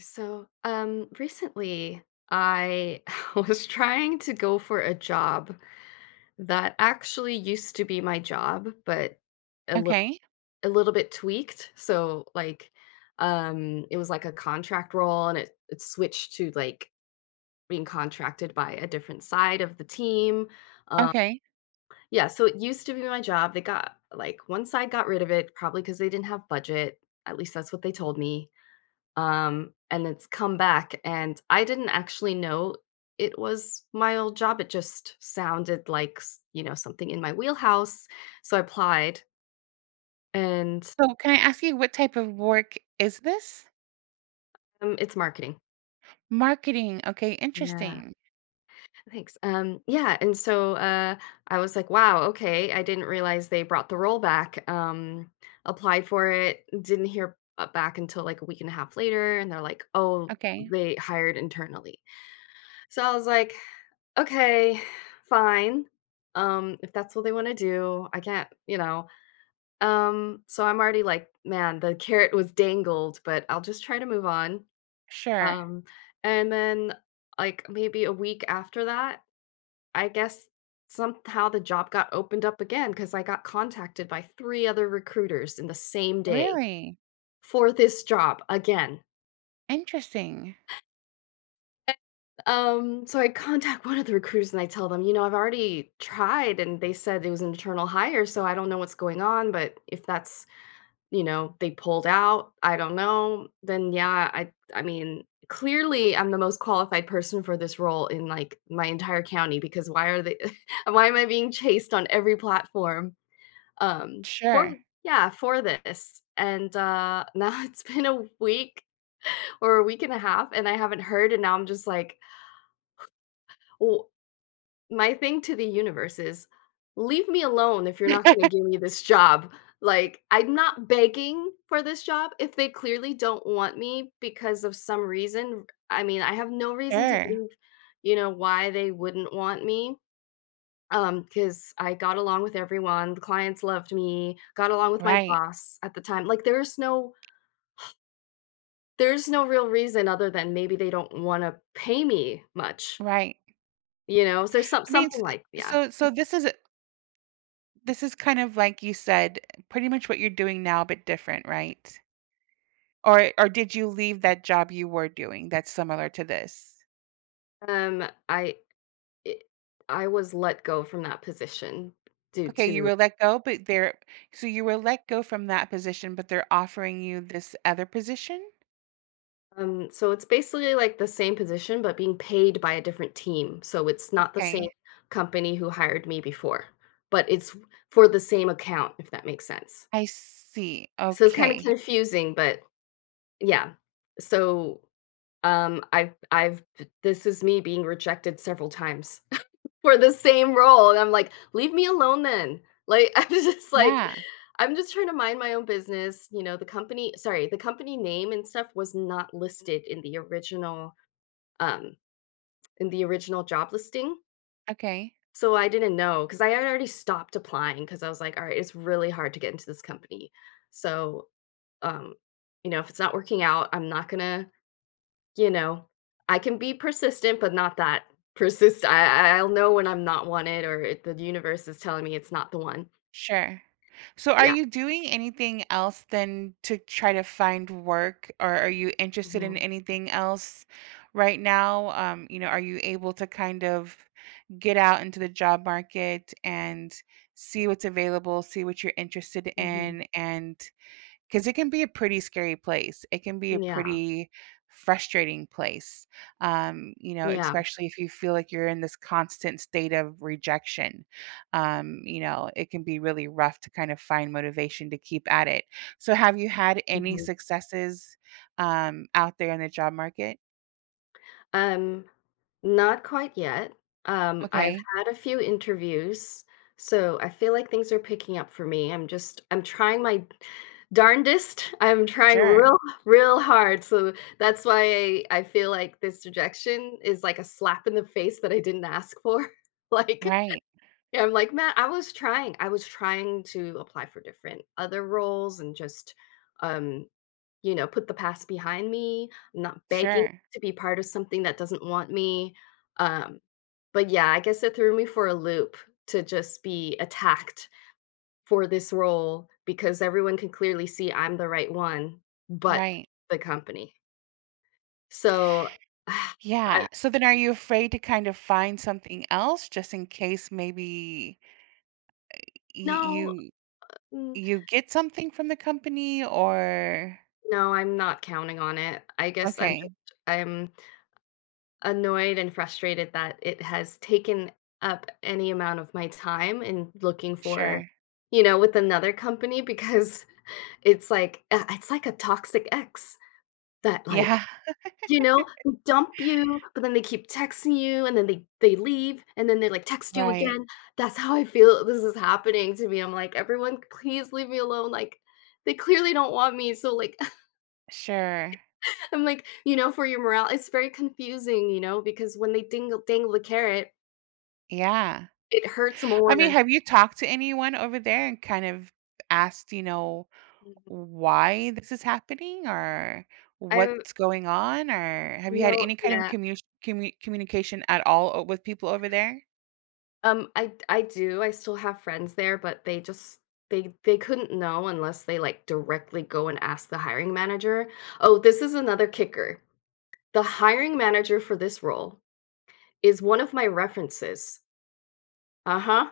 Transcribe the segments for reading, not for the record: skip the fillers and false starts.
Recently I was trying to go for a job that actually used to be my job, but a little Okay, a little bit tweaked. It was like a contract role, and it switched to like being contracted by a different side of the team. Um, okay. yeah. So it used to be my job. They got like one side got rid of it, probably because they didn't have budget. At least that's what they told me, and it's come back, and I didn't actually know it was my old job. It just sounded like, something in my wheelhouse, so I applied, and, So can I ask you what type of work is this? um, it's marketing. Marketing, okay, Yeah, interesting. thanks. I was like, "Wow, okay, I didn't realize they brought the role back." Applied for it, didn't hear, back until, like, a week and a half later, and they're like, "Oh, Okay, they hired internally." So I was like, okay, fine. If that's what they wanna do, I can't, you know? So I'm already like, "Man, the carrot was dangled, but I'll just try to move on." sure. Um, and then, like, maybe a week after that, I guess somehow the job got opened up again because I got contacted by 3 other recruiters in the same day Really? for this job again. Interesting. So I contact one of the recruiters and I tell them, you know, I've already tried and they said it was an internal hire, so I don't know what's going on, but if that's, you know, they pulled out, I don't know, then yeah, I mean, clearly I'm the most qualified person for this role in like my entire county. Because why are they why am I being chased on every platform? For Sure. Yeah, for this. And now it's been a week or a week and a half and I haven't heard and now I'm just like, well, my thing to the universe is, "Leave me alone if you're not gonna give me this job." Like, I'm not begging for this job if they clearly don't want me because of some reason. I mean, I have no reason to Sure. believe, you know, why they wouldn't want me. Because I got along with everyone, the clients loved me, got along with my Right, boss at the time. Like, there's no real reason other than maybe they don't wanna pay me much, right. you know? So there's some I mean, s something like yeah. so this is this is kind of like you said, pretty much what you're doing now, but different, right? Or did you leave that job you were doing that's similar to this? Um, I It I was let go from that position due Okay, you to were let go, but they're so you were let go from that position, but they're offering you this other position? So it's basically like the same position, but being paid by a different team. So it's not the same Okay, company who hired me before, but it's for the same account, if that makes sense. I see. So it's kind of Okay. confusing, but yeah. So I've this is me being rejected several times for the same role, and I'm like, "Leave me alone then." Like, I am just like, Yeah. "I'm just trying to mind my own business," you know, the company sorry, the company name and stuff was not listed in the original, um, in the original job listing, Okay. so I didn't know because I had already stopped applying because I was like, "Alright, it's really hard to get into this company." So, um, you know, if it's not working out, I'm not gonna you know, I can be persistent, but not that persist I'll know when I'm not wanted or if the universe is telling me it's not the one. Sure. So are Yeah. you doing anything else than to try to find work, or are you interested in Mhm. anything else right now? You know, are you able to kind of get out into the job market and see what's available, see what you're interested Mhm. in? And 'cause it can be a pretty scary place. It can be a Yeah. pretty frustrating place. You know, Yeah. especially if you feel like you're in this constant state of rejection. You know, it can be really rough to kind of find motivation to keep at it. So have you had any Mhm. successes, out there in the job market? Um, Not quite yet. I've Okay. had a few interviews, so I feel like things are picking up for me. I'm just I'm trying my darndest. I'm trying Sure. real hard. So that's why I feel like this rejection is like a slap in the face that I didn't ask for. Like, Right. yeah, I'm like, man, I was trying. I was trying to apply for different other roles and just um you know, put the past behind me. I'm not begging Sure. to be part of something that doesn't want me. Um, but yeah, I guess it threw me for a loop to just be attacked for this role because everyone can clearly see I'm the right one, but Right. the company. So I Yeah. So then are you afraid to kind of find something else just in case maybe y no, you mm, you get something from the company, or no, I'm not counting on it. I guess I'm okay, just I'm annoyed and frustrated that it has taken up any amount of my time in looking for, sure. you know, with another company because it's like a toxic ex that like, Yeah, you know, they dump you, but then they keep texting you and then they leave and then they like text you right. again. That's how I feel this is happening to me. I'm like, everyone, please leave me alone. Like they clearly don't want me. So like Sure. I'm like, you know, for your morale, it's very confusing, you know, because when they dingle dangle the carrot, Yeah. it hurts I mean, more. have you talked to anyone over there and kind of asked, you know, Mhm. why this is happening or I no, what's going on? Or have you had any kind of yeah. Communication at all o with people over there? I do, I still have friends there, but they just they couldn't know unless they, like, directly go and ask the hiring manager. Oh, this is another kicker. The hiring manager for this role is one of my references. Uh-huh.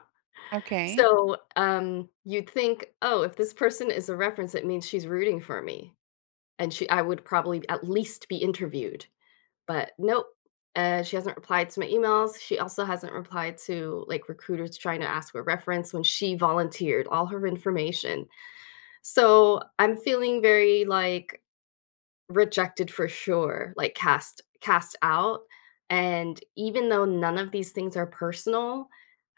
Okay. So, you'd think, "Oh, if this person is a reference, it means she's rooting for me, and she I would probably at least be interviewed." But nope, she hasn't replied to my emails. She also hasn't replied to like recruiters trying to ask for a reference when she volunteered all her information. So I'm feeling very like rejected for sure, like cast out. And even though none of these things are personal,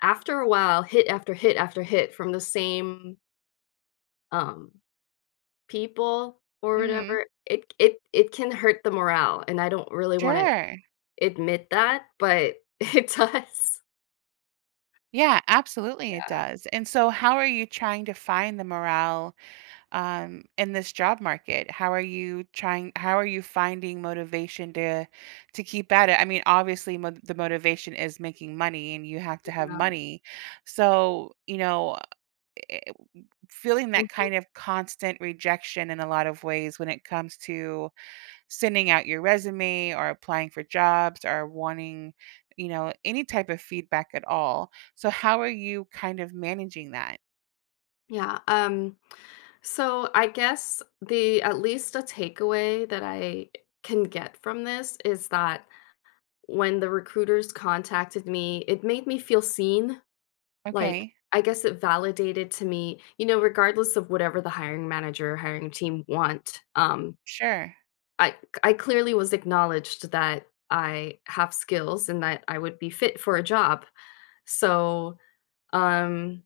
after a while, hit after hit after hit from the same um, people or Mhm. whatever, it can hurt the morale, and I don't really want to Sure. admit that, but it does. Yeah, absolutely, it does. And so how are you trying to find the morale in this job market? How are you trying? How are you finding motivation to keep at it? I mean, obviously, the motivation is making money, and you have to have Yeah, money. So, you know, feeling that mhm, kind of constant rejection in a lot of ways when it comes to sending out your resume or applying for jobs or wanting, you know, any type of feedback at all. So, how are you kind of managing that? yeah, so I guess the at least a takeaway that I can get from this is that when the recruiters contacted me, it made me feel seen, like, Okay, I guess it validated to me, you know, regardless of whatever the hiring manager or hiring team want, sure, I I clearly was acknowledged that I have skills and that I would be fit for a job, so Um,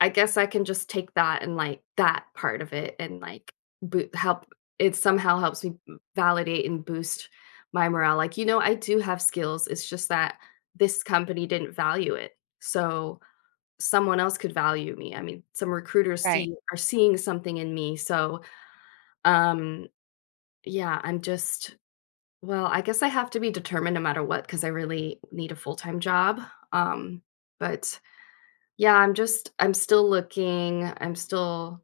I guess I can just take that and like that part of it and like boo help it somehow helps me validate and boost my morale, like, you know, I do have skills, it's just that this company didn't value it, so someone else could value me, I mean, some recruiters right. see are seeing something in me, so, um, yeah, I'm just, well, I guess I have to be determined no matter what because I really need a full-time job, um, but yeah, I'm still looking, I'm still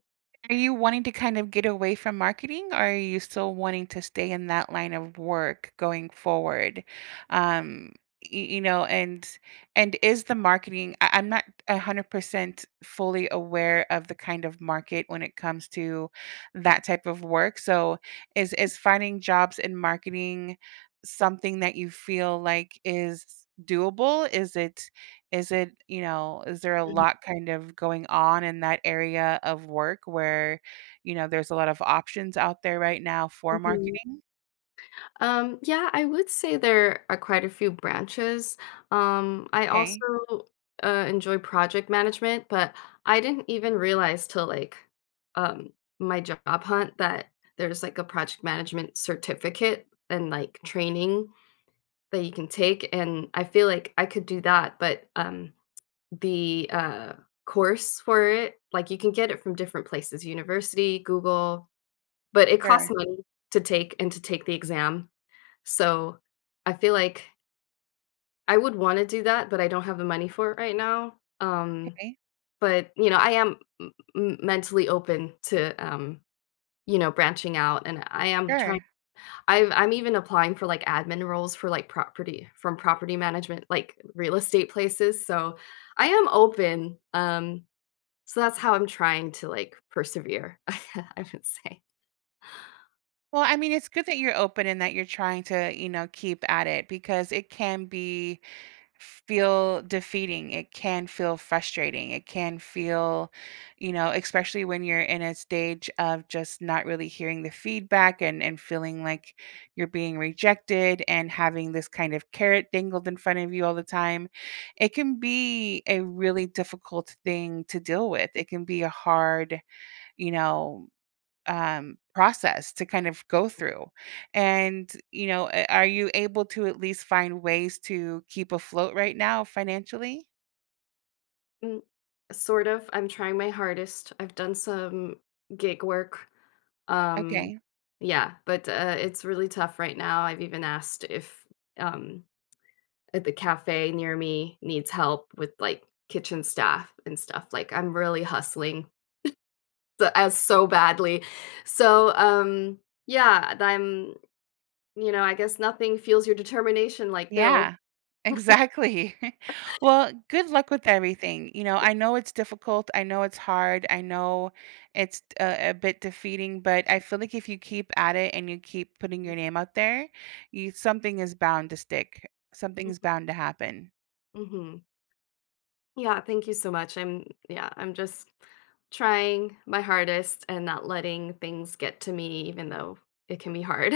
Are you wanting to kind of get away from marketing, or are you still wanting to stay in that line of work going forward? Um, y- you know, and is the marketing? I'm not 100% fully aware of the kind of market when it comes to that type of work. So, is finding jobs in marketing something that you feel like is doable? Is it is it, you know, is there a Mhm, lot kind of going on in that area of work where, you know, there's a lot of options out there right now for mhm. marketing? Yeah, I would say there are quite a few branches. I also, Okay, enjoy project management, but I didn't even realize till, like, um, my job hunt that there's, like, a project management certificate and, like, training that you can take, and I feel like I could do that, but, the, course for it. Like, you can get it from different places, university, Google, but it costs sure, money to take and to take the exam. So, I feel like I would wanna do that, but I don't have the money for it right now. Okay, But, you know, I am m m mentally open to, you know, branching out, and I am trying sure. I'm even applying for, like, admin roles for, like, property from property management, like, real estate places, so I am open, so that's how I'm trying to, like, persevere, I would say. Well, I mean, it's good that you're open and that you're trying to, you know, keep at it, because it can be feel defeating. It can feel frustrating. It can feel, you know, especially when you're in a stage of just not really hearing the feedback, and feeling like you're being rejected and having this kind of carrot dangled in front of you all the time. It can be a really difficult thing to deal with. It can be a hard, you know, process to kind of go through. And, you know, are you able to at least find ways to keep afloat right now financially? Mm, sort of, I'm trying my hardest. I've done some gig work, um Okay. yeah, but, it's really tough right now. I've even asked if, um, at the cafe near me needs help with, like, kitchen staff and stuff, like, I'm really hustling the as so badly. So, yeah, I'm You know, I guess nothing fuels your determination like Bill. Yeah. Exactly. Well, good luck with everything. You know, I know it's difficult. I know it's hard. I know it's a bit defeating, but I feel like if you keep at it and you keep putting your name out there, you something is bound to stick. Something's Mhm, bound to happen. mhm. Yeah, thank you so much. I'm yeah, I'm just trying my hardest and not letting things get to me even though it can be hard.